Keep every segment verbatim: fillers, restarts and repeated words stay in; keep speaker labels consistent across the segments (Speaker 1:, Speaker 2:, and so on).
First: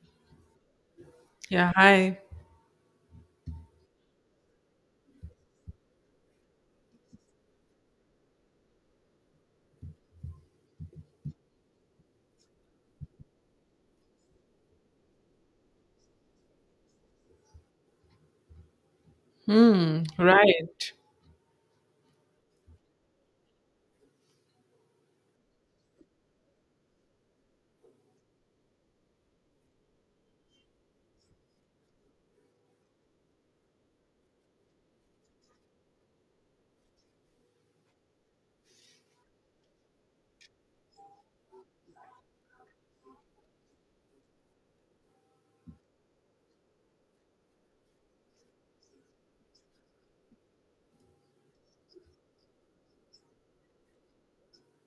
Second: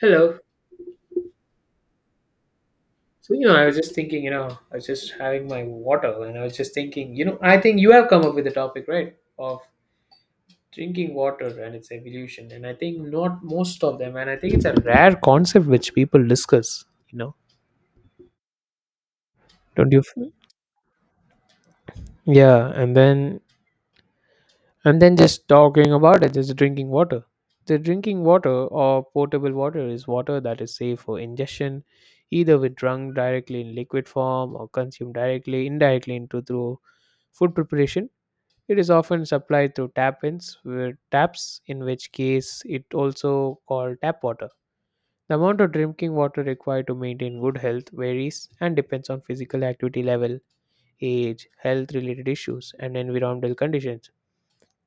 Speaker 1: Hello.
Speaker 2: Yeah, hi.
Speaker 1: So, you know, I was just thinking, you know, I was just having my water and I was just thinking, you know, I think you have come up with the topic, right, of drinking water and its evolution. And I think not most of them. And I think it's a rare concept which people discuss, you know, don't you?
Speaker 2: Hmm,
Speaker 1: f-
Speaker 2: right.
Speaker 1: Yeah. And then, and then just talking about it, just drinking water. The drinking water or potable water is water that is safe for ingestion, either with drunk directly in liquid form or consumed directly, indirectly into through food preparation. It is often supplied through tap-ins, where taps, in which case it also called tap water. The amount of drinking water required to maintain good health varies and depends on physical activity level, age, health-related issues, and environmental conditions.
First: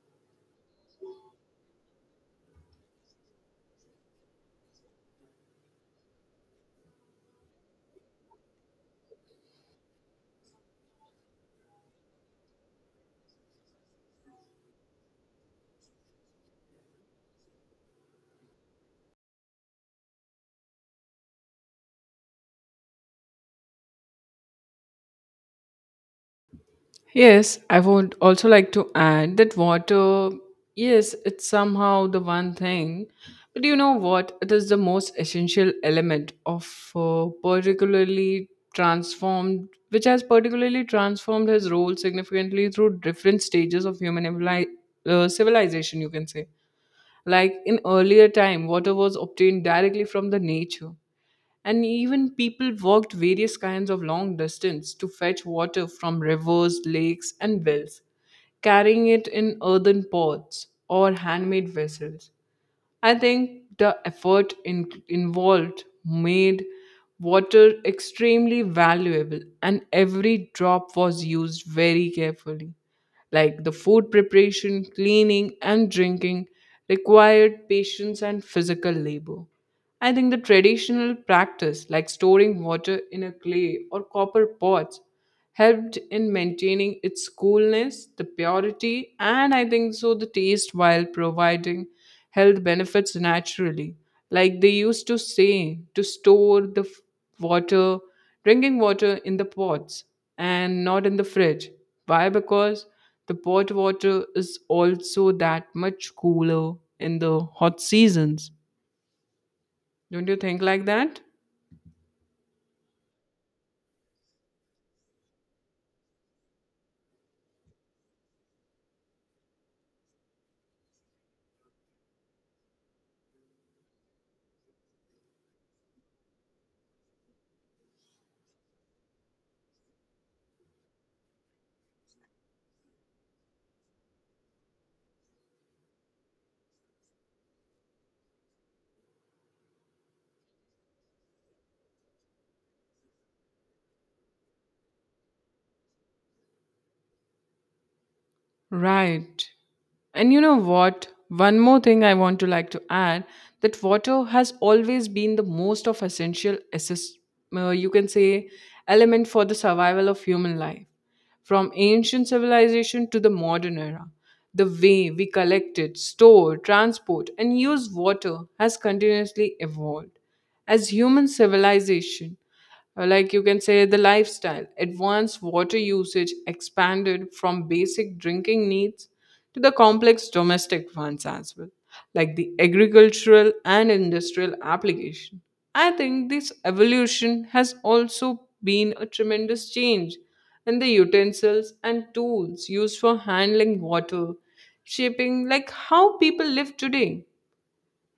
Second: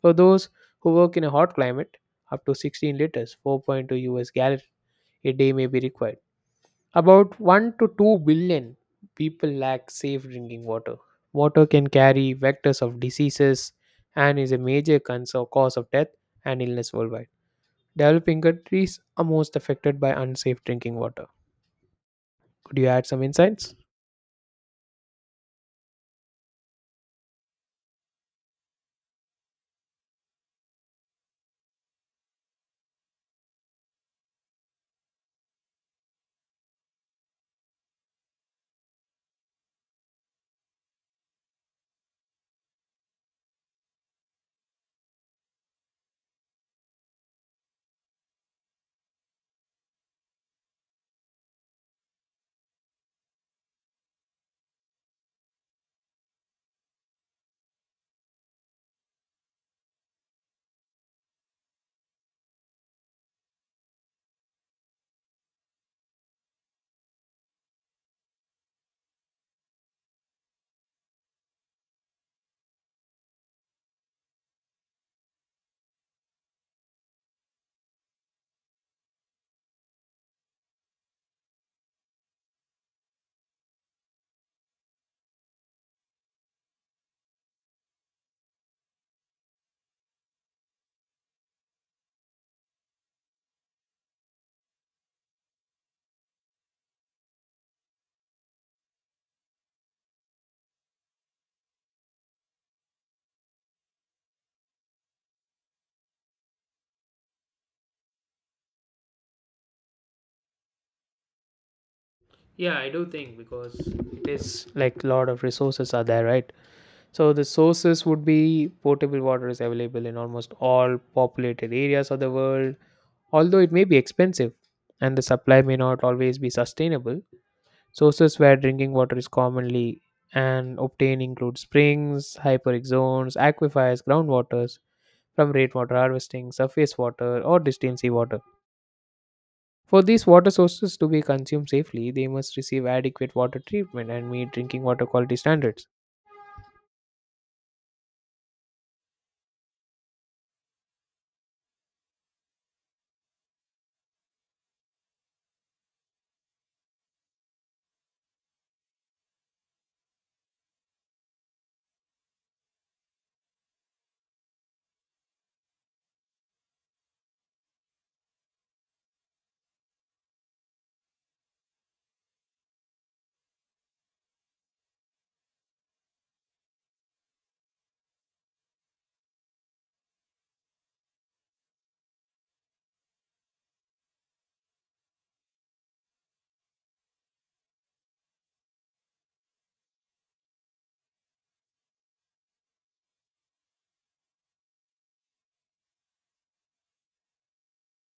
Speaker 1: For those who work in a hot climate, up to sixteen liters, four point two U S gallon a day may be required. About one to two billion people lack safe drinking water. Water can carry vectors of diseases and is a major concern, cause of death and illness worldwide. Developing countries are most affected by unsafe drinking water. Could you add some insights?
Speaker 2: Yes, I would also like to add that water, yes, it's somehow the one thing. But you know what? It is the most essential element of uh, particularly transformed, which has particularly transformed his role significantly through different stages of human evili- uh, civilization, you can say. Like in earlier time, water was obtained directly from the nature, and even people walked various kinds of long distance to fetch water from rivers, lakes, and wells, carrying it in earthen pots or handmade vessels. I think the effort in- involved made water extremely valuable, and every drop was used very carefully. Like the food preparation, cleaning, and drinking required patience and physical labor. I think the traditional practice, like storing water in a clay or copper pots, helped in maintaining its coolness, the purity, and I think so the taste, while providing health benefits naturally. Like they used to say, to store the f- water, drinking water in the pots and not in the fridge. Why? Because the pot water is also that much cooler in the hot seasons. Don't you think like that?
Speaker 1: Yeah, I do think because it is like a lot of resources are there, right? So the sources would be potable water is available in almost all populated areas of the world, although it may be expensive and the supply may not always be sustainable. Sources where drinking water is commonly and obtained include springs, hyperic zones, aquifers, groundwaters from rainwater harvesting, surface water, or distilled seawater. For these water sources to be consumed safely, they must receive adequate water treatment and meet drinking water quality standards.
Speaker 2: Right. And you know what? One more thing I want to like to add that water has always been the most of essential assist, uh, you can say, element for the survival of human life. From ancient civilization to the modern era, the way we collect it, store, transport and use water has continuously evolved. As human civilization, Uh, like you can say, the lifestyle advanced, water usage expanded from basic drinking needs to the complex domestic ones as well, like the agricultural and industrial application. I think this evolution has also been a tremendous change in the utensils and tools used for handling water, shaping like how people live today.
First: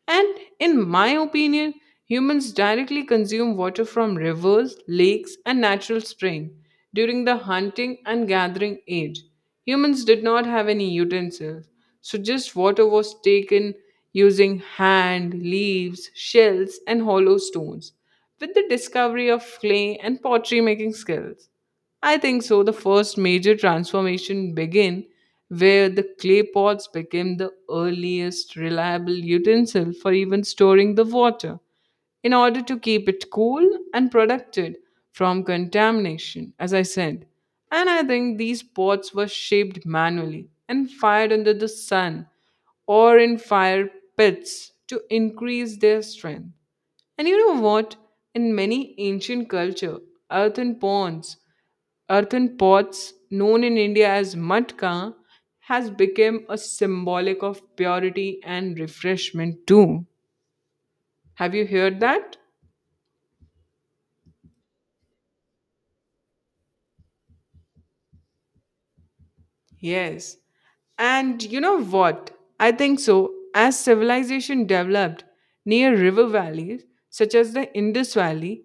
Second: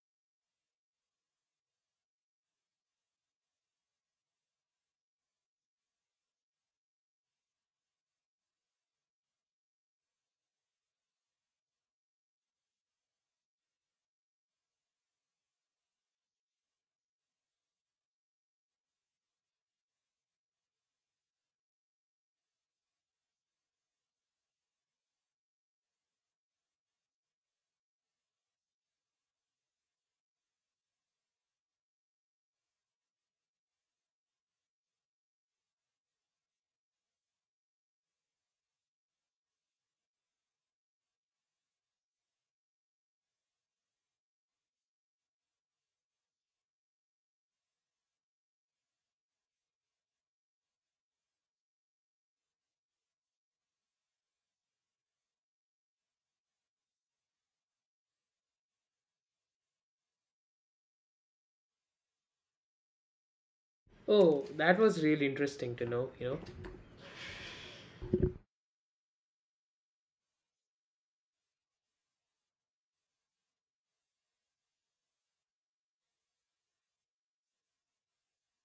Speaker 2: And in my opinion, humans directly consume water from rivers, lakes, and natural springs during the hunting and gathering age. Humans did not have any utensils, so just water was taken using hand, leaves, shells, and hollow stones. With the discovery of clay and pottery making skills, I think so, the first major transformation began, where the clay pots became the earliest reliable utensil for even storing the water in order to keep it cool and protected from contamination, as I said. And I think these pots were shaped manually and fired under the sun or in fire pits to increase their strength. And you know what? In many ancient culture, earthen ponds earthen pots, known in India as matka, has become a symbolic of purity and refreshment too. Have you heard that?
Speaker 1: Oh, that was really interesting to know, you know.
Speaker 2: Yes. And you know what? I think so. As civilization developed near river valleys such as the Indus Valley,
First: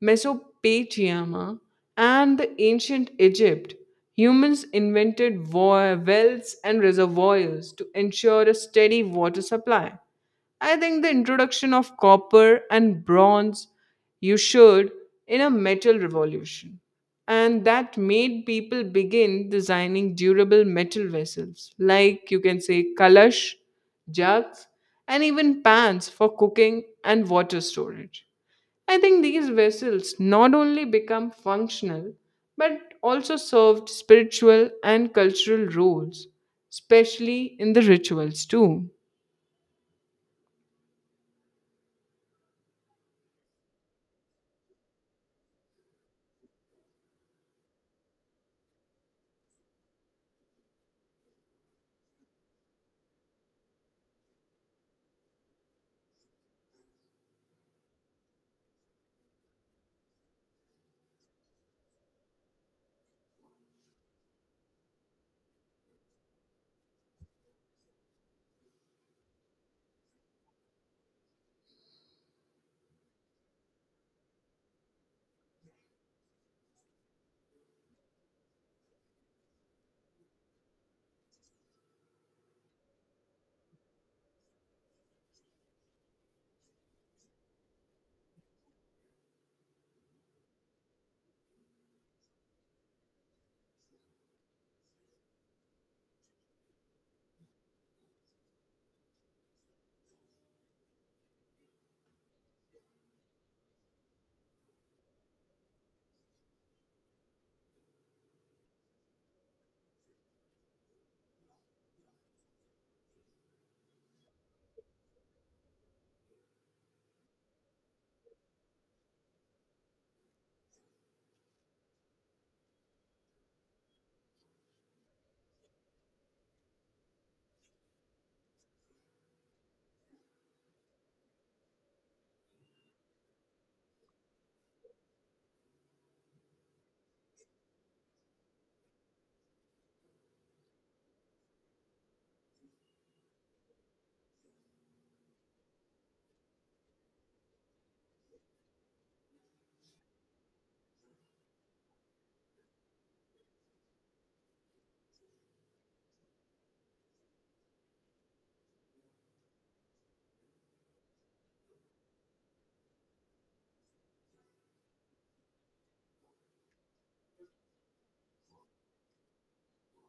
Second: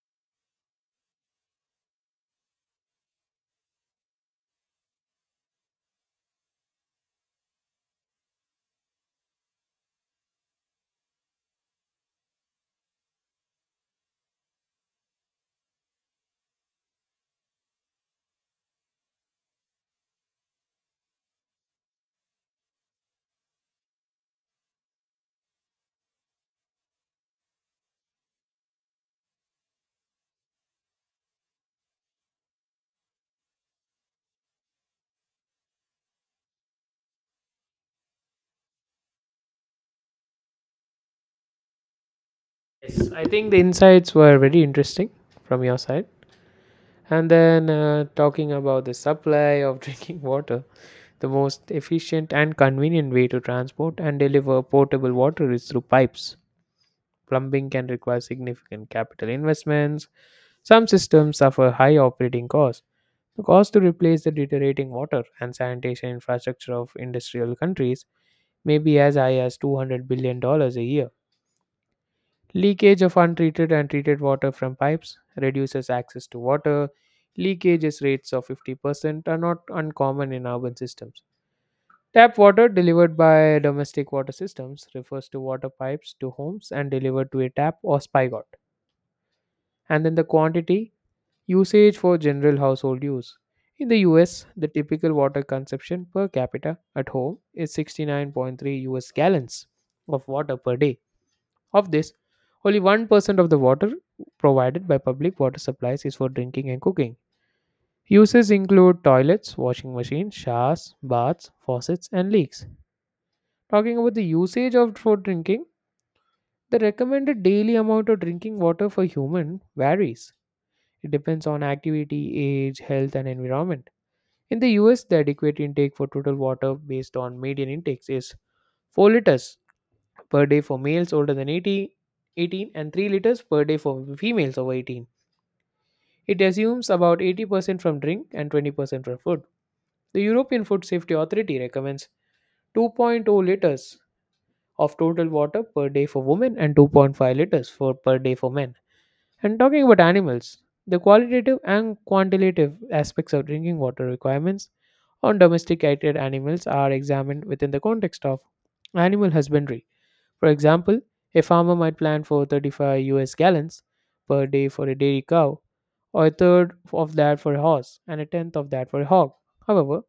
Speaker 2: Mesopotamia, and the ancient Egypt, humans invented wa- wells and reservoirs to ensure a steady water supply. I think the introduction of copper and bronze, you should, in a metal revolution. And that made people begin designing durable metal vessels, like you can say kalash, jugs, and even pans for cooking and water storage. I think these vessels not only become functional but also served spiritual and cultural roles, especially in the rituals too.
Speaker 1: Yes, I think the insights were very interesting from your side. And then uh, talking about the supply of drinking water, the most efficient and convenient way to transport and deliver potable water is through pipes. Plumbing can require significant capital investments. Some systems suffer high operating costs. The cost to replace the deteriorating water and sanitation infrastructure of industrial countries may be as high as $200 billion dollars a year. Leakage of untreated and treated water from pipes reduces access to water. Leakages rates of fifty percent are not uncommon in urban systems. Tap water delivered by domestic water systems refers to water pipes to homes and delivered to a tap or spigot. And then the quantity usage for general household use. In the U S, the typical water consumption per capita at home is sixty-nine point three U S gallons of water per day. Of this, only one percent of the water provided by public water supplies is for drinking and cooking. Uses include toilets, washing machines, showers, baths, faucets, and leaks. Talking about the usage of for drinking, the recommended daily amount of drinking water for human varies. It depends on activity, age, health, and environment. In the U S, the adequate intake for total water based on median intakes is four liters per day for males older than eighty, 18 and three liters per day for females over eighteen. It assumes about eighty percent from drink and twenty percent from food. The European Food Safety Authority recommends 2.0 liters of total water per day for women and two point five liters for per day for men. And talking about animals, the qualitative and quantitative aspects of drinking water requirements on domesticated animals are examined within the context of animal husbandry. For example, a farmer might plan for thirty-five U S gallons per day for a dairy cow, or a third of that for a horse, and a tenth of that for a hog. However,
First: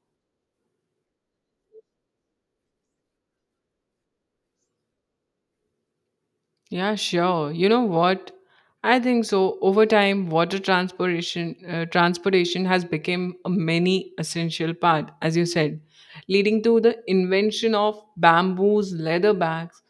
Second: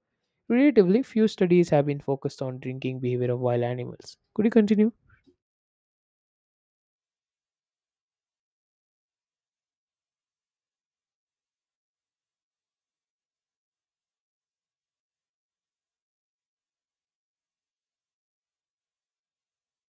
Speaker 1: relatively few studies have been focused on drinking behavior of wild animals. Could you continue?
Speaker 2: Yeah, sure. You know what? I think so. Over time, water transportation uh, transportation has become a many essential part, as you said, leading to the invention of bamboos, leather bags,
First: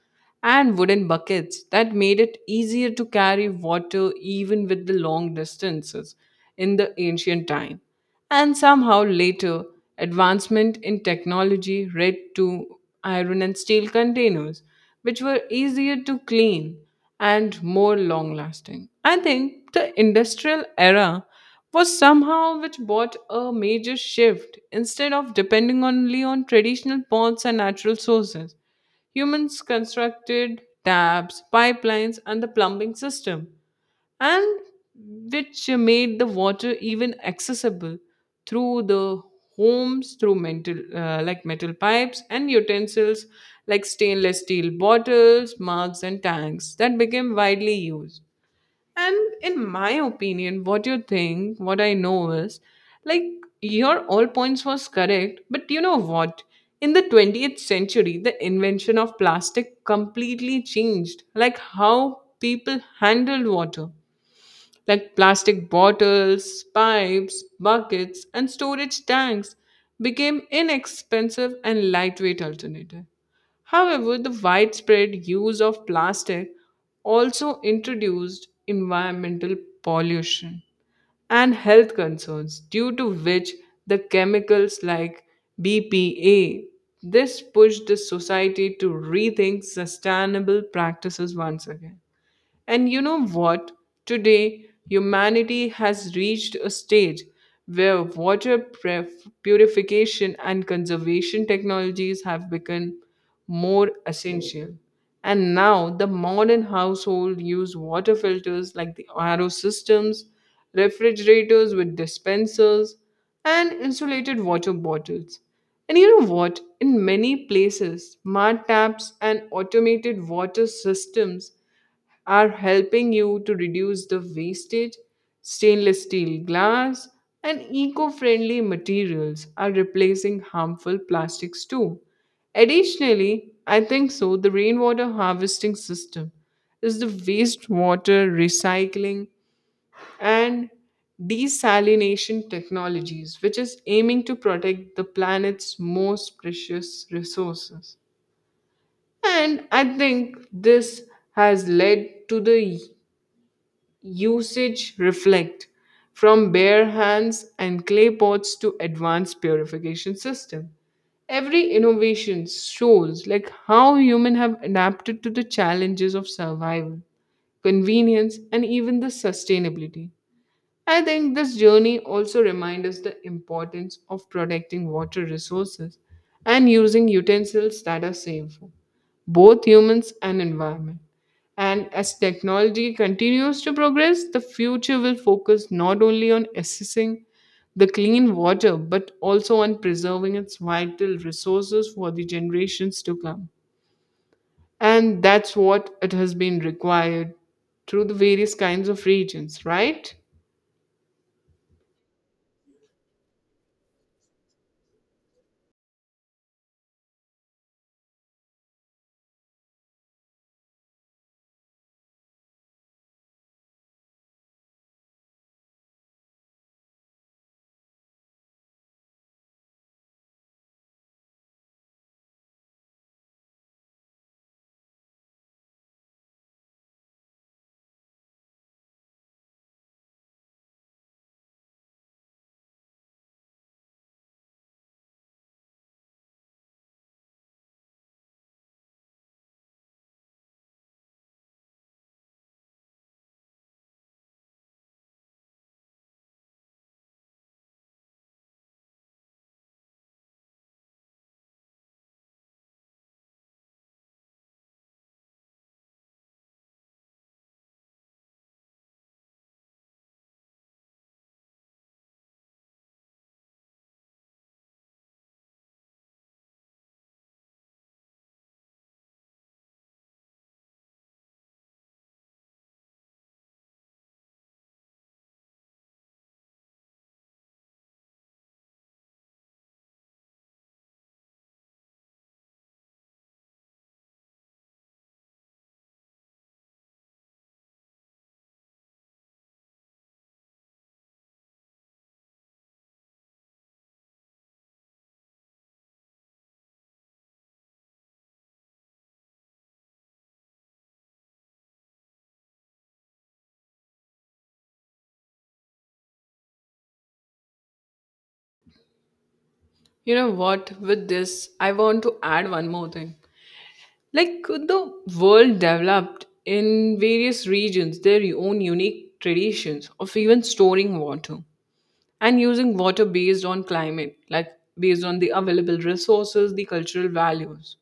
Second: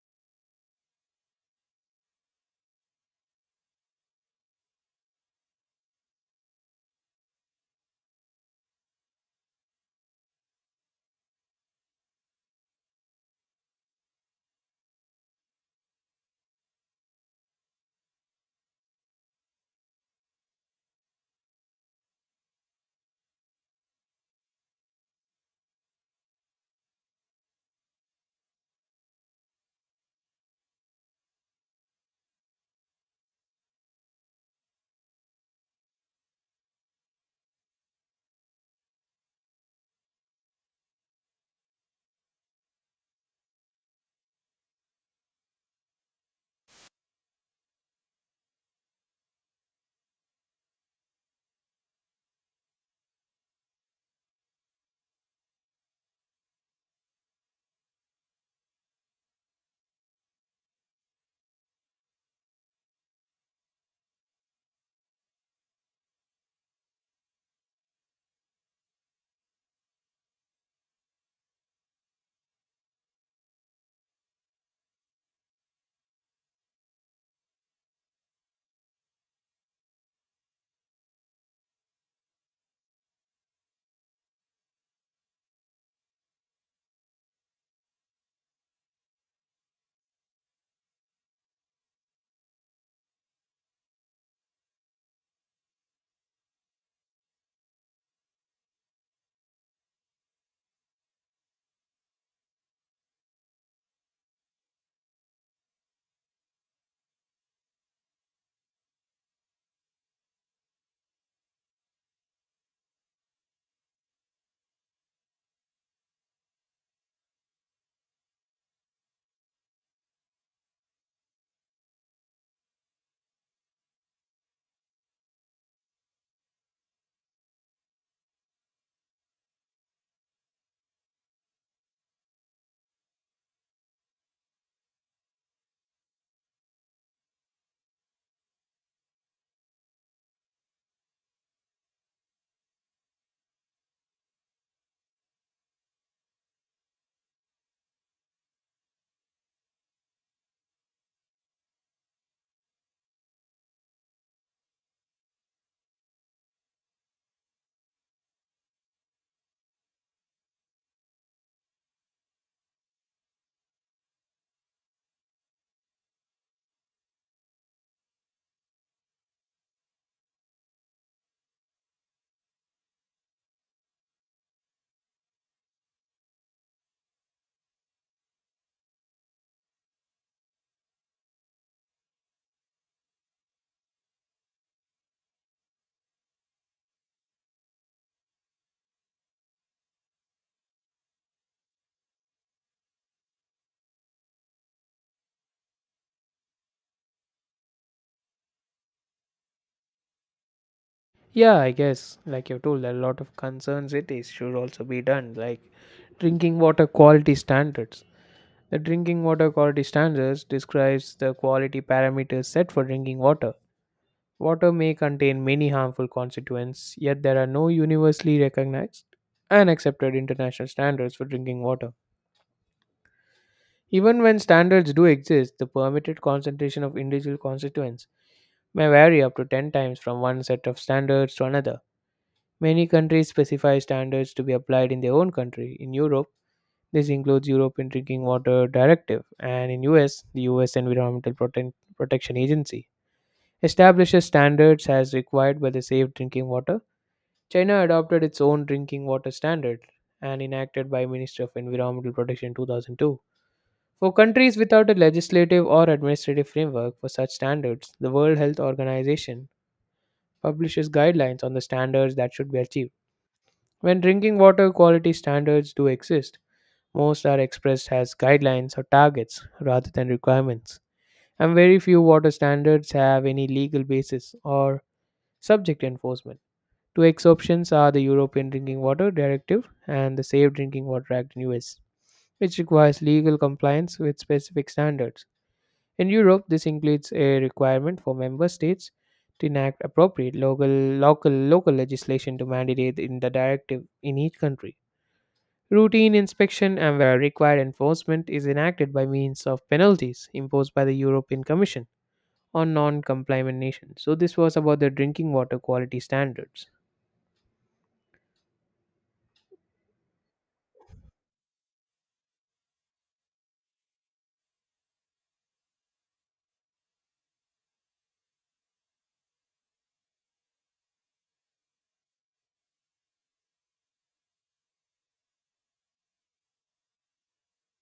Speaker 2: and wooden buckets that made it easier to carry water even with the long distances in the ancient time. And somehow later, advancement in technology led to iron and steel containers, which were easier to clean and more long lasting. I think the industrial era was somehow which brought a major shift. Instead of depending only on traditional ponds and natural sources, humans constructed taps, pipelines, and the plumbing system, and which made the water even accessible through the homes through metal uh, like metal pipes and utensils like stainless steel bottles, mugs and tanks, that became widely used. And in my opinion, what you think, what I know is, like, your all points was correct, but you know what? In the twentieth century, the invention of plastic completely changed like how people handled water. Like plastic bottles, pipes, buckets, and storage tanks became inexpensive and lightweight alternative. However, the widespread use of plastic also introduced environmental pollution and health concerns, due to which the chemicals like B P A, this pushed the society to rethink sustainable practices once again. And you know what? Today, humanity has reached a stage where water pref- purification and conservation technologies have become more essential. And now, the modern household use water filters like the R O systems, refrigerators with dispensers, and insulated water bottles. And you know what? In many places, smart taps and automated water systems are helping you to reduce the wastage. Stainless steel glass and eco friendly materials are replacing harmful plastics too. Additionally, I think so, the rainwater harvesting system is the wastewater recycling and desalination technologies, which is aiming to protect the planet's most precious resources. And I think this has led to the usage reflect from bare hands and clay pots to advanced purification system. Every innovation shows like how humans have adapted to the challenges of survival, convenience, and even the sustainability. I think this journey also reminds us the importance of protecting water resources and using utensils that are safe, for both humans and environment. And as technology continues to progress, the future will focus not only on assessing the clean water but also on preserving its vital resources for the generations to come. And that's what it has been required through the various kinds of regions, right?
Speaker 1: Yeah, I guess, like you told, there are a lot of concerned cities should also be done, like drinking water quality standards. The drinking water quality standards describes the quality parameters set for drinking water. Water may contain many harmful constituents, yet there are no universally recognized and accepted international standards for drinking water. Even when standards do exist, the permitted concentration of individual constituents may vary up to ten times from one set of standards to another. Many countries specify standards to be applied in their own country. In Europe, this includes European Drinking Water Directive, and in U S, the U S Environmental Prote- Protection Agency establishes standards as required by the Safe Drinking Water. China adopted its own drinking water standard and enacted by Ministry of Environmental Protection in two thousand two. For countries without a legislative or administrative framework for such standards, the World Health Organization publishes guidelines on the standards that should be achieved. When drinking water quality standards do exist, most are expressed as guidelines or targets rather than requirements, and very few water standards have any legal basis or subject enforcement. Two exceptions are the European Drinking Water Directive and the Safe Drinking Water Act in U S, which requires legal compliance with specific standards. In Europe, this includes a requirement for member states to enact appropriate local local local legislation to mandate in the directive in each country. Routine inspection and where required enforcement is enacted by means of penalties imposed by the European Commission on non-compliant nations. So this was about the drinking water quality standards.
Speaker 2: You know what? With this, I want to add one more thing. Like the world developed in various regions their own unique traditions of even storing water and using water based on climate, like based on the available resources, the cultural values.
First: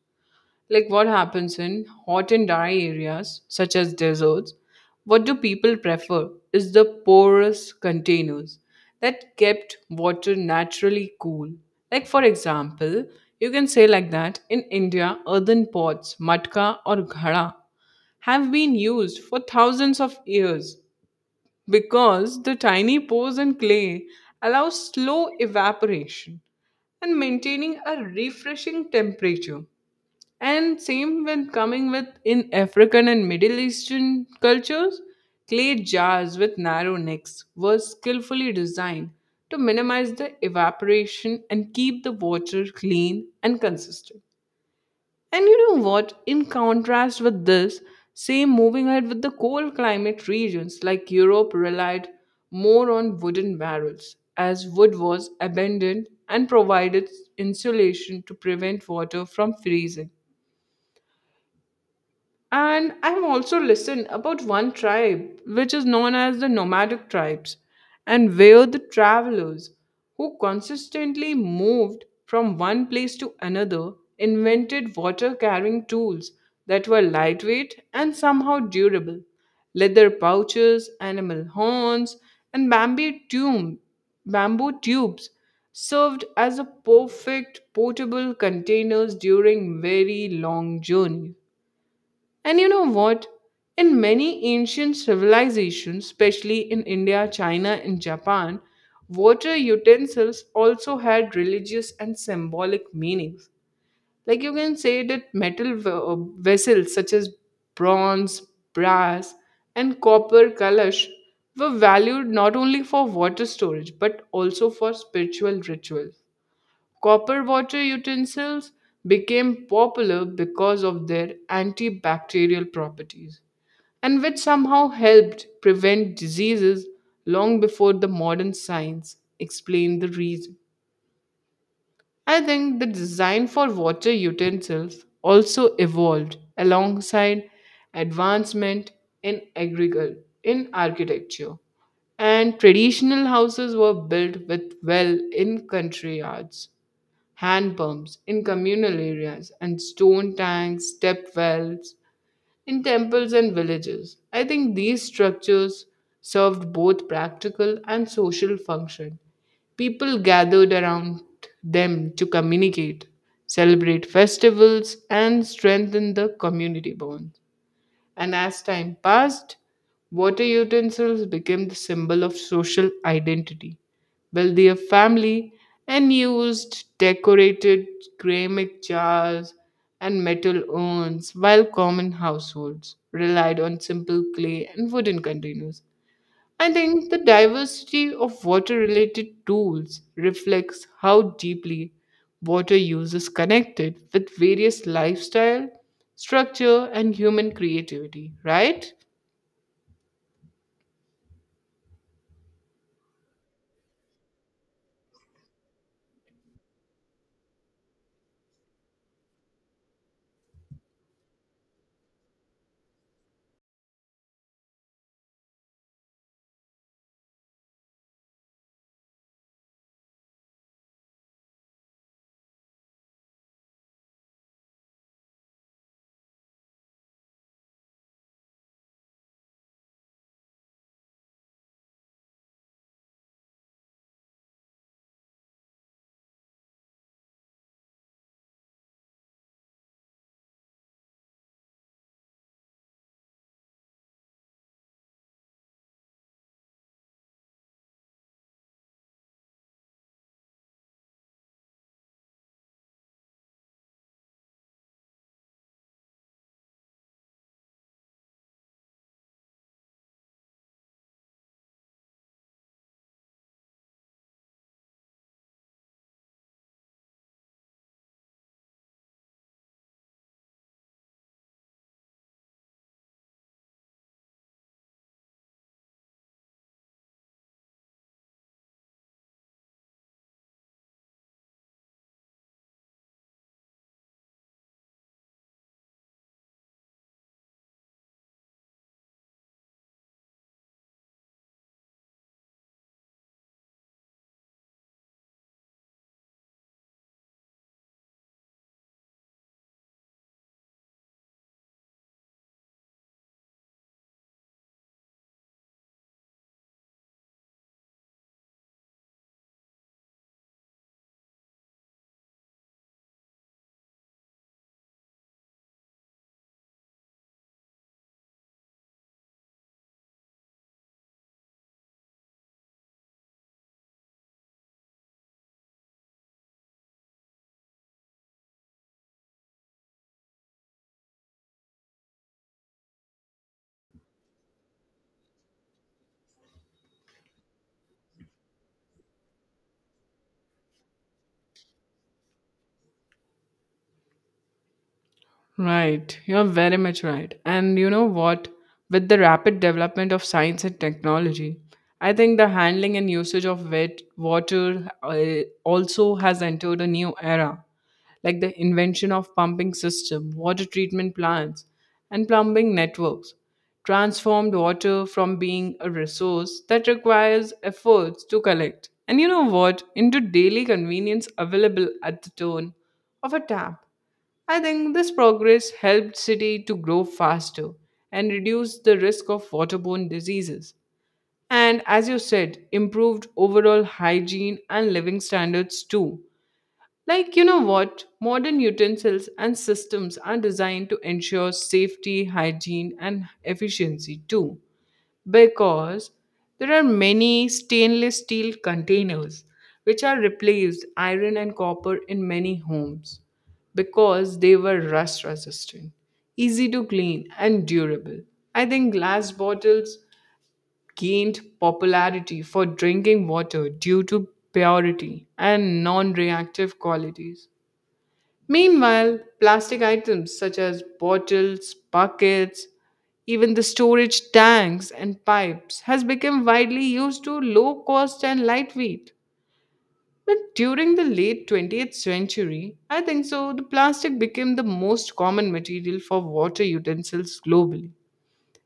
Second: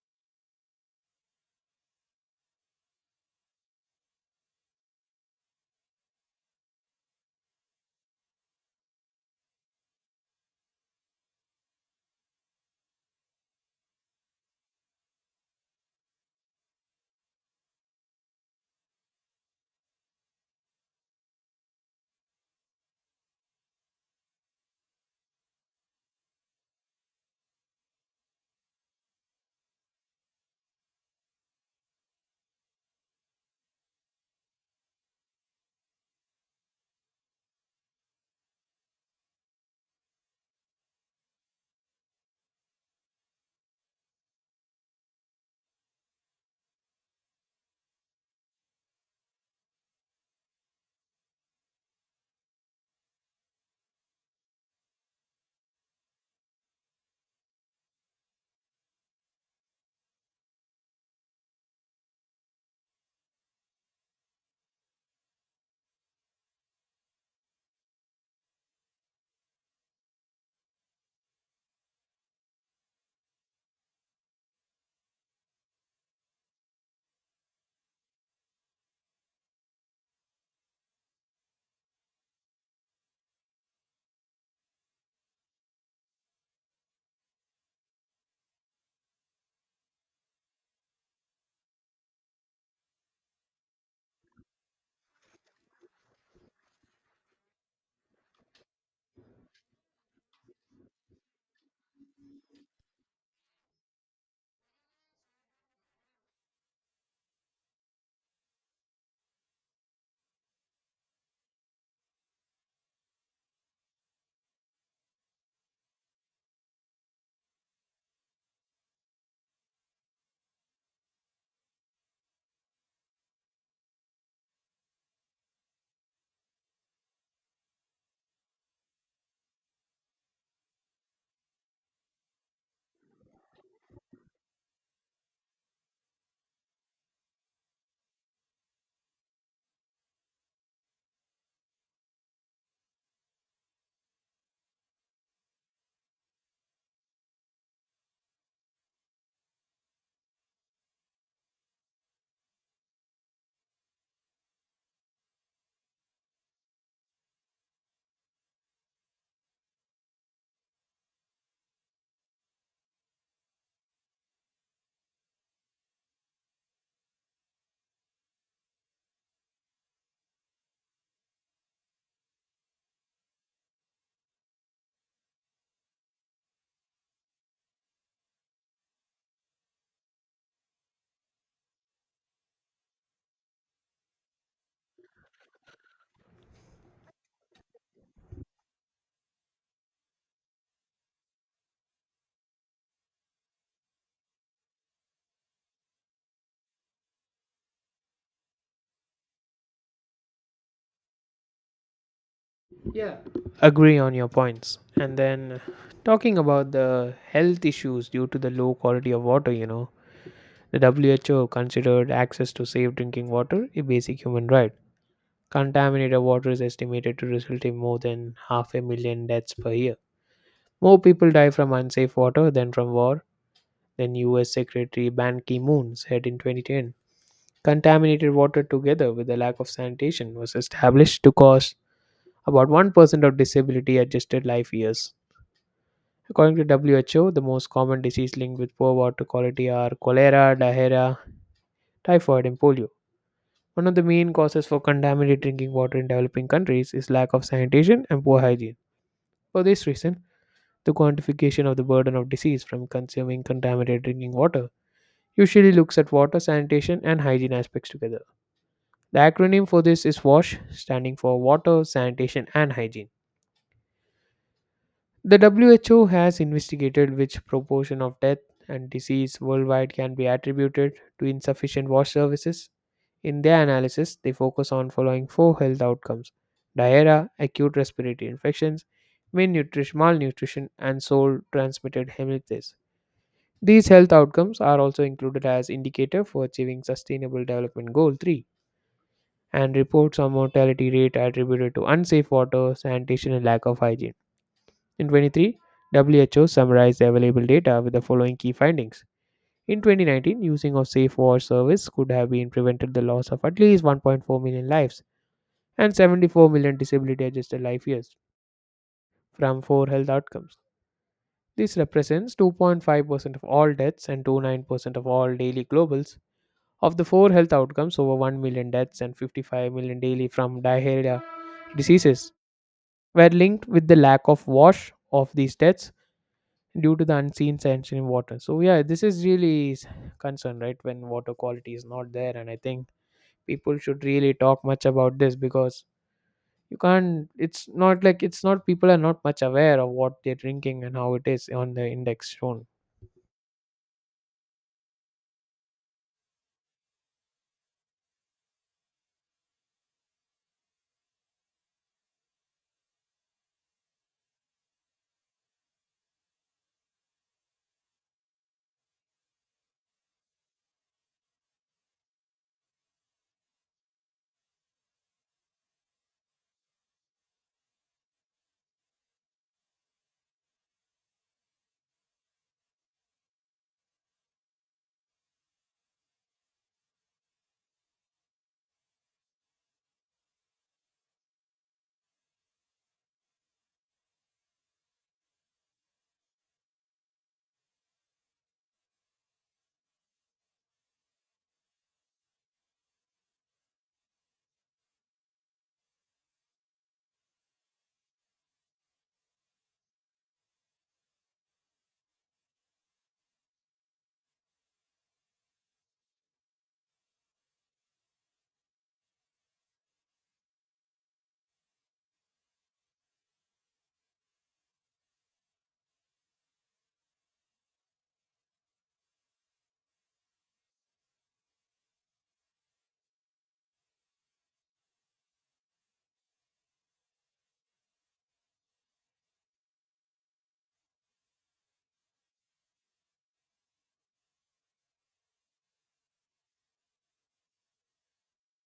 Speaker 2: Like what happens in hot and dry areas, such as deserts, what do people prefer is the porous containers that kept water naturally cool. Like for example, you can say like that in India, earthen pots, matka or ghada have been used for thousands of years, because the tiny pores in clay allow slow evaporation and maintaining a refreshing temperature. And same when coming with in African and Middle Eastern cultures, clay jars with narrow necks were skillfully designed to minimize the evaporation and keep the water clean and consistent. And you know what? In contrast with this, same moving ahead with the cold climate regions like Europe relied more on wooden barrels, as wood was abundant and provided insulation to prevent water from freezing. And I've also listened about one tribe which is known as the nomadic tribes, and were the travelers who consistently moved from one place to another, invented water carrying tools that were lightweight and somehow durable. Leather pouches, animal horns, and bamboo, tube, bamboo tubes served as a perfect portable containers during very long journeys. And you know what? In many ancient civilizations, especially in India, China, and Japan, water utensils also had religious and symbolic meanings. Like you can say that metal v- uh, vessels such as bronze, brass, and copper kalash were valued not only for water storage but also for spiritual rituals. Copper water utensils became popular because of their antibacterial properties, and which somehow helped prevent diseases long before the modern science explained the reason. I think the design for water utensils also evolved alongside advancement in agriculture, in architecture, and traditional houses were built with well in country yards, hand pumps in communal areas, and stone tanks, step wells in temples and villages. I think these structures served both practical and social function. People gathered around them to communicate, celebrate festivals, and strengthen the community bond. And as time passed, water utensils became the symbol of social identity. Wealthier family and used decorated ceramic jars and metal urns, while common households relied on simple clay and wooden containers. I think the diversity of water related tools reflects how deeply water use is connected with various lifestyle, structure, and human creativity, right?
Speaker 1: Yeah. Agree on your points. And then talking about the health issues due to the low quality of water, you know, the W H O considered access to safe drinking water a basic human right. Contaminated water is estimated to result in more than half a million deaths per year. More people die from unsafe water than from war, then U S Secretary Ban Ki-moon said in twenty ten. Contaminated water together with the lack of sanitation was established to cause about one percent of disability adjusted life years. According to W H O, the most common disease linked with poor water quality are cholera, diarrhea, typhoid, and polio. One of the main causes for contaminated drinking water in developing countries is lack of sanitation and poor hygiene. For this reason, the quantification of the burden of disease from consuming contaminated drinking water usually looks at water, sanitation, and hygiene aspects together. The acronym for this is WASH, standing for Water, Sanitation, and Hygiene. The W H O has investigated which proportion of death and disease worldwide can be attributed to insufficient wash services. In their analysis, they focus on following four health outcomes diarrhea, acute respiratory infections, malnutrition, malnutrition and soil transmitted hemiplegias. These health outcomes are also included as indicator for achieving sustainable development goal three, and reports on mortality rate attributed to unsafe water, sanitation, and lack of hygiene. In twenty-three, W H O summarized the available data with the following key findings. In twenty nineteen, using of safe water service could have been prevented the loss of at least one point four million lives and seventy-four million disability adjusted life years from four health outcomes. This represents two point five percent of all deaths and twenty-nine percent of all daily globals. Of the four health outcomes, over one million deaths and fifty-five million daily from diarrhea diseases were linked with the lack of wash of these deaths due to the unseen sanction in water. So yeah, this is really s- concern, right? When water quality is not there, and I think people should really talk much about this because you can't. It's not like it's not people are not much aware of what they're drinking and how it is on the index shown.
Speaker 2: Right, you're very much right. And you know what? With the rapid development of science and technology, I think the handling and usage of wet water, uh, also has entered a new era, like the invention of pumping system, water treatment plants, and plumbing networks, transformed water from being a resource that requires efforts to collect. And you know what? Into daily convenience available at the turn of a tap. I think this progress helped city to grow faster and reduce the risk of waterborne diseases. And as you said, improved overall hygiene and living standards too. Like, you know what? Modern utensils and systems are designed to ensure safety, hygiene, and efficiency too, because there are many stainless steel containers which are replaced iron and copper in many homes because they were rust resistant, easy to clean, and durable. I think glass bottles gained popularity for drinking water due to purity and non reactive qualities. Meanwhile, plastic items such as bottles, buckets, even the storage tanks and pipes has become widely used to low cost and lightweight. But during the late twentieth century, I think so, the plastic became the most common material for water utensils globally.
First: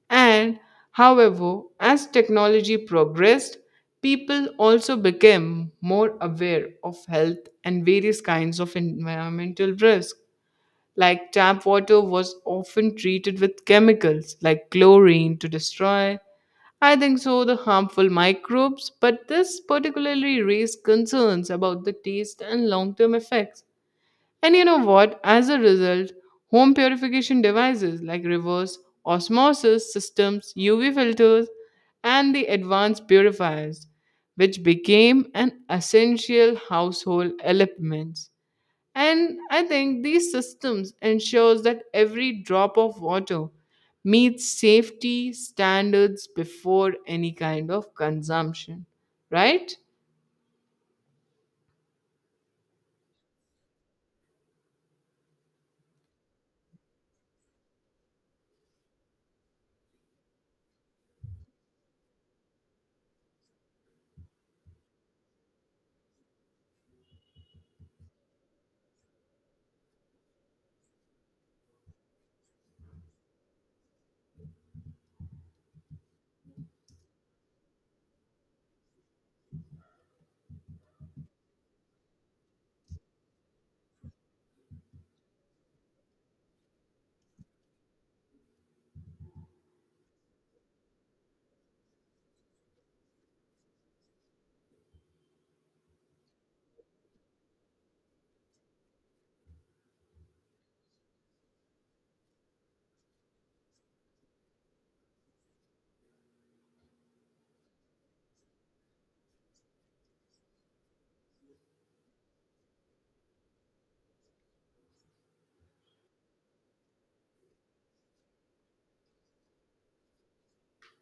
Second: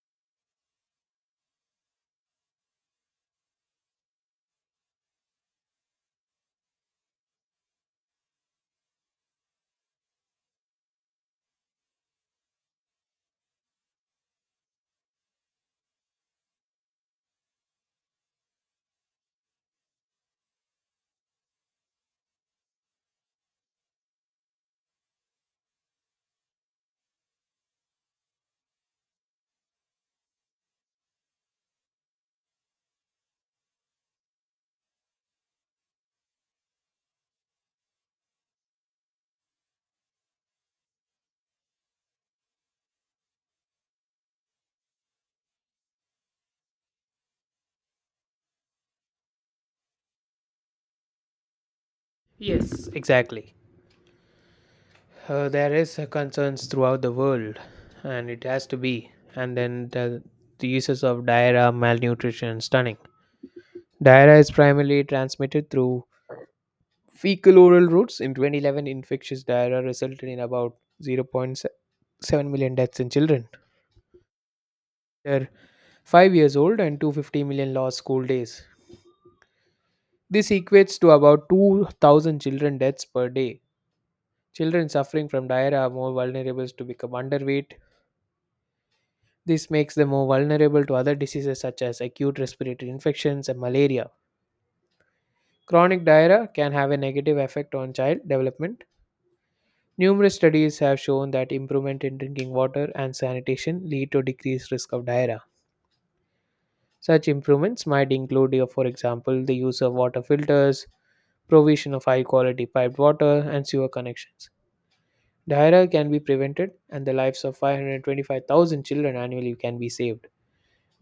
Speaker 2: And however, as technology progressed, people also became more aware of health and various kinds of environmental risk. Like tap water was often treated with chemicals like chlorine to destroy, I think so, the harmful microbes, but this particularly raised concerns about the taste and long term effects. And you know what? As a result, home purification devices like reverse osmosis systems, U V filters, and the advanced purifiers, which became an essential household element. And I think these systems ensures that every drop of water meets safety standards before any kind of consumption, right?
Speaker 1: Yes, exactly. Uh, there is uh, concerns throughout the world, and it has to be. And then the, the uses of diarrhea, malnutrition, stunning. Diarrhea is primarily transmitted through fecal-oral routes. In twenty eleven, infectious diarrhea resulted in about zero point zero point seven million deaths in children. They're five years old, and two hundred fifty million lost school days. This equates to about two thousand children deaths per day. Children suffering from diarrhea are more vulnerable to become underweight. This makes them more vulnerable to other diseases such as acute respiratory infections and malaria. Chronic diarrhea can have a negative effect on child development. Numerous studies have shown that improvement in drinking water and sanitation lead to decreased risk of diarrhea. Such improvements might include, uh, for example, the use of water filters, provision of high quality piped water, and sewer connections. Diarrhea can be prevented, and the lives of five hundred twenty-five thousand children annually can be saved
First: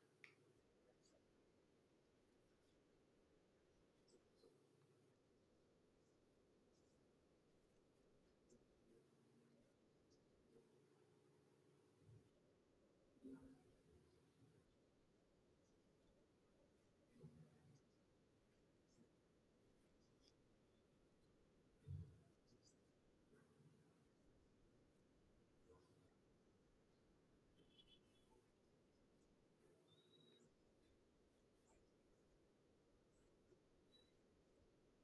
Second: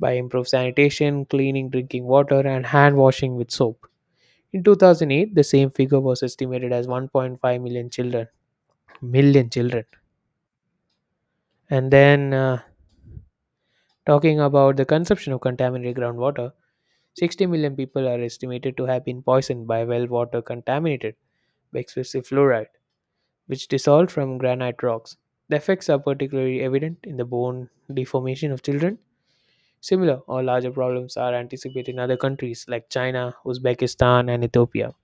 Speaker 1: by improved sanitation, cleaning drinking water, and hand washing with soap. In two thousand eight, the same figure was estimated as one point five million children. Million children. And then, uh, talking about the consumption of contaminated groundwater, sixty million people are estimated to have been poisoned by well water contaminated by excessive fluoride, which dissolved from granite rocks. The effects are particularly evident in the bone deformation of children. Similar or larger problems are anticipated in other countries like China, Uzbekistan, and Ethiopia.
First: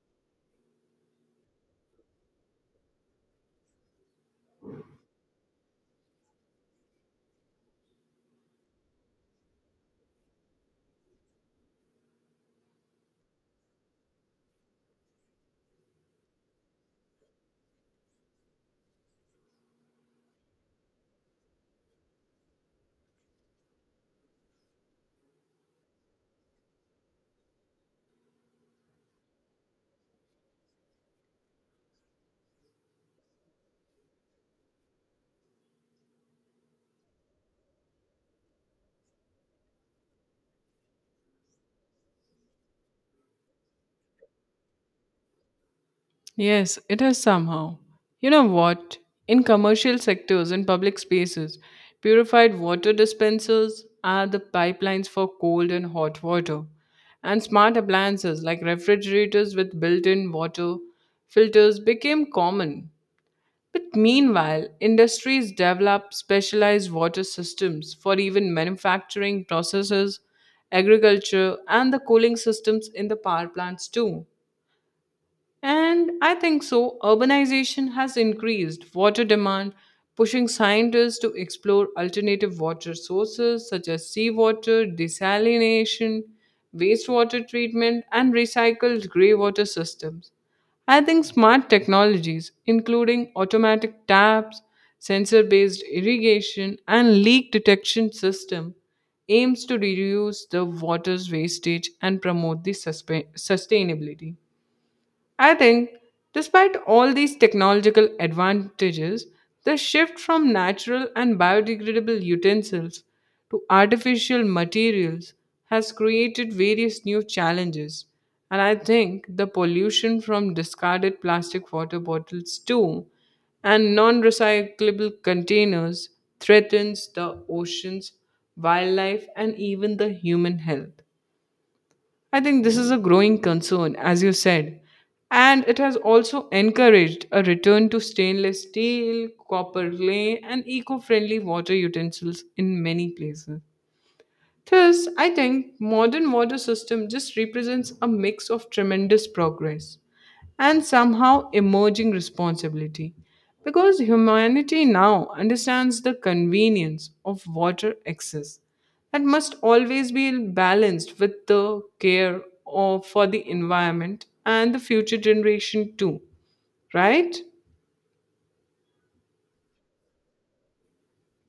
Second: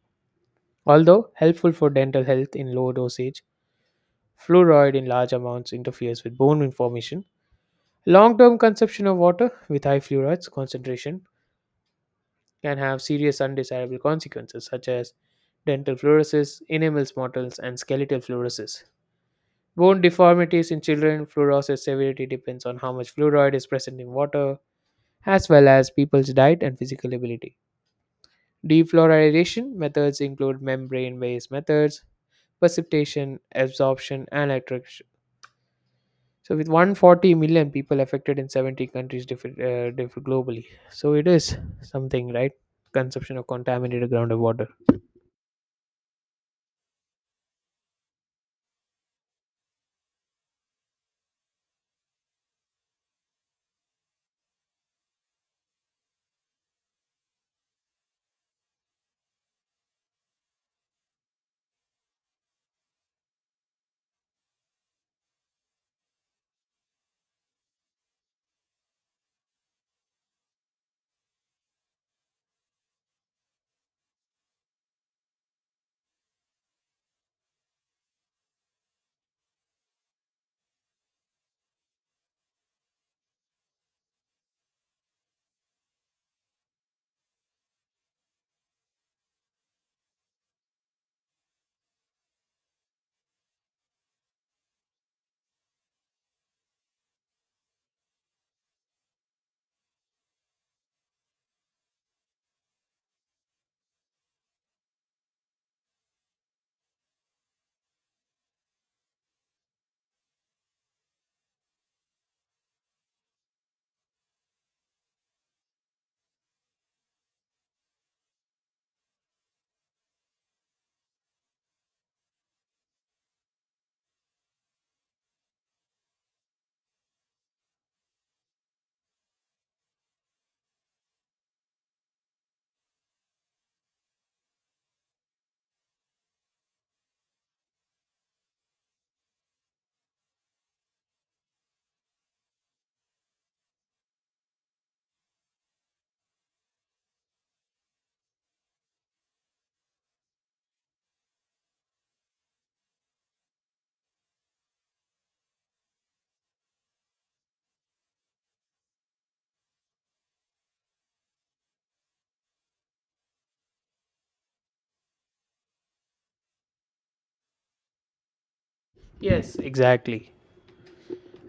Speaker 1: Although helpful for dental health in low dosage, fluoride in large amounts interferes with bone formation. Long term consumption of water with high fluoride concentration can have serious undesirable consequences such as dental fluorosis, enamel smottles, and skeletal fluorosis. Bone deformities in children, fluorosis severity depends on how much fluoride is present in water, as well as people's diet and physical ability. Defluoridation methods include membrane based methods, precipitation, absorption, and electric. So with one hundred forty million people affected in seventy countries diff uh, diff- globally. So it is something, right? Consumption of contaminated groundwater.
Speaker 2: Yes, it has somehow. You know what? In commercial sectors and public spaces, purified water dispensers are the pipelines for cold and hot water. And smart appliances like refrigerators with built in water filters became common. But meanwhile, industries develop specialized water systems for even manufacturing processes, agriculture, and the cooling systems in the power plants too. And I think so, urbanization has increased water demand, pushing scientists to explore alternative water sources such as seawater, desalination, wastewater treatment, and recycled grey water systems. I think smart technologies, including automatic taps, sensor based irrigation, and leak detection system, aims to reduce the water's wastage and promote the suspe- sustainability. I think, despite all these technological advantages, the shift from natural and biodegradable utensils to artificial materials has created various new challenges. And I think the pollution from discarded plastic water bottles, too, and non recyclable containers threatens the oceans, wildlife, and even the human health. I think this is a growing concern, as you said, and it has also encouraged a return to stainless steel, copper clay, and eco friendly water utensils in many places. Thus, I think modern water system just represents a mix of tremendous progress and somehow emerging responsibility because humanity now understands the convenience of water access that must always be balanced with the care of for the environment and the future generation too, right?
Speaker 1: Yes, exactly.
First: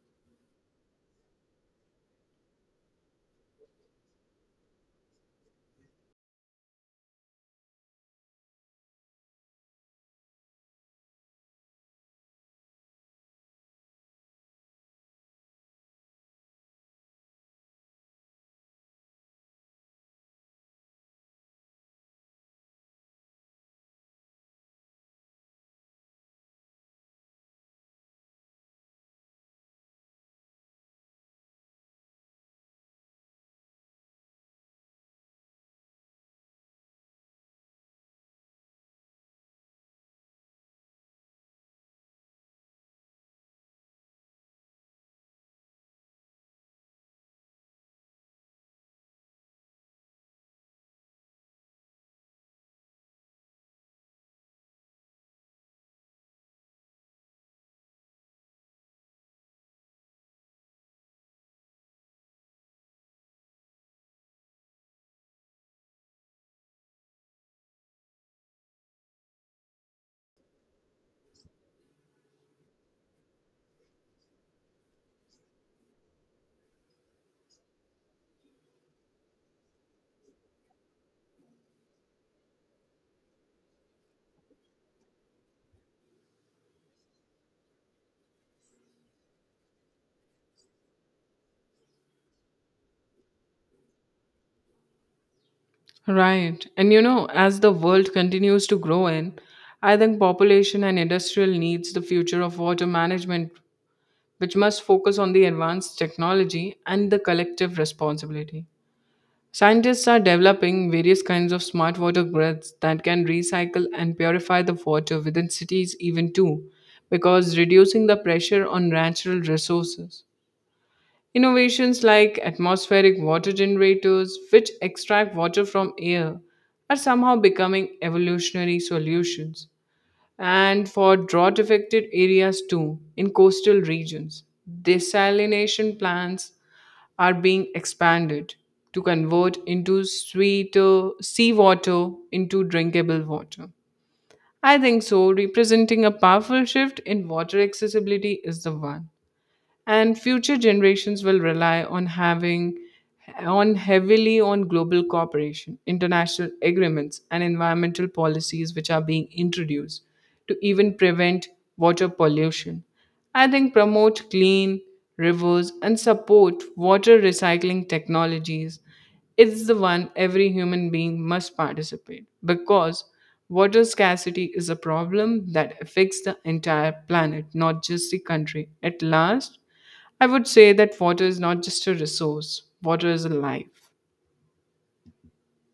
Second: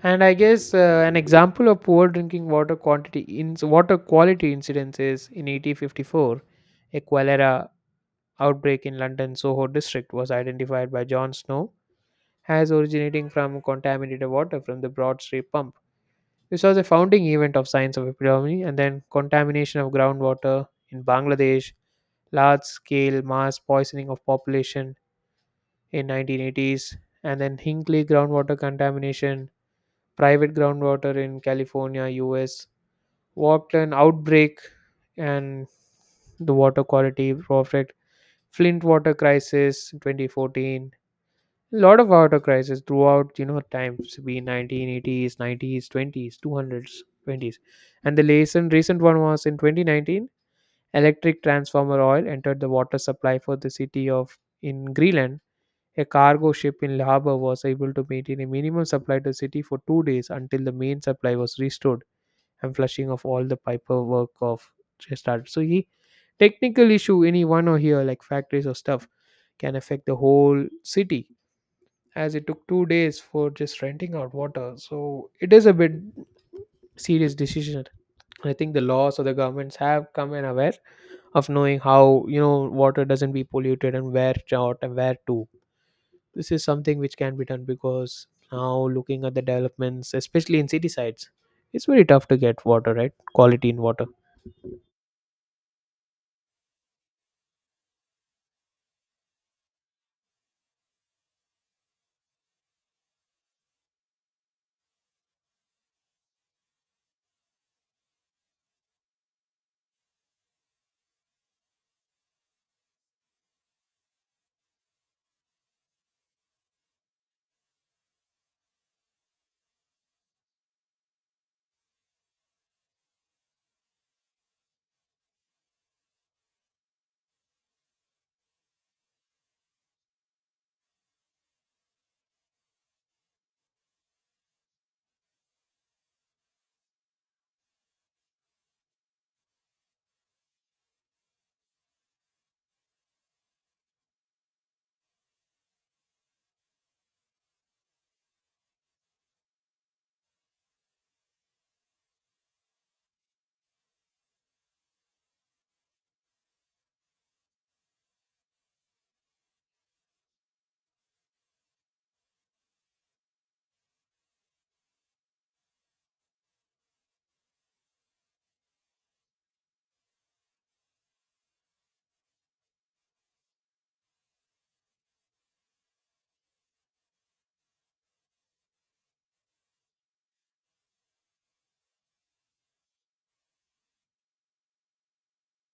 Speaker 1: And I guess uh, an example of poor drinking water quantity in water quality incidents is in eighteen fifty-four, a cholera outbreak in London Soho district was identified by John Snow as originating from contaminated water from the Broad Street pump. This was a founding event of science of epidemiology, and then contamination of groundwater in Bangladesh, large scale mass poisoning of population in nineteen eighties, and then Hinkley groundwater contamination, private groundwater in California, U S, Walkland outbreak, and the water quality project, Flint water crisis in twenty fourteen, a lot of water crises throughout you know times be nineteen eighties nineties twenties two hundreds 20s and the recent recent one was in twenty nineteen. Electric transformer oil entered the water supply for the city of in Greenland. A cargo ship in harbor was able to maintain a minimum supply to the city for two days until the main supply was restored and flushing of all the piper work of started. So he technical issue any one or here like factories or stuff can affect the whole city, as it took two days for just renting out water. So it is a bit serious decision. I think the laws or the governments have come in aware of knowing how you know water doesn't be polluted and where out and where to. This is something which can be done because now looking at the developments, especially in city sides, it's very tough to get water right, quality in water.
Speaker 2: Right. And you know, as the world continues to grow in, I think population and industrial needs the future of water management, which must focus on the advanced technology and the collective responsibility. Scientists are developing various kinds of smart water grids that can recycle and purify the water within cities, even too, because reducing the pressure on natural resources. Innovations like atmospheric water generators, which extract water from air, are somehow becoming evolutionary solutions. And for drought affected areas too, in coastal regions, desalination plants are being expanded to convert into sweeter seawater into drinkable water. I think so, representing a powerful shift in water accessibility is the one, and future generations will rely on having on heavily on global cooperation, international agreements, and environmental policies which are being introduced to even prevent water pollution. I think promote clean rivers and support water recycling technologies is the one every human being must participate, because water scarcity is a problem that affects the entire planet, not just the country. At last, I would say that water is not just a resource, water is a life.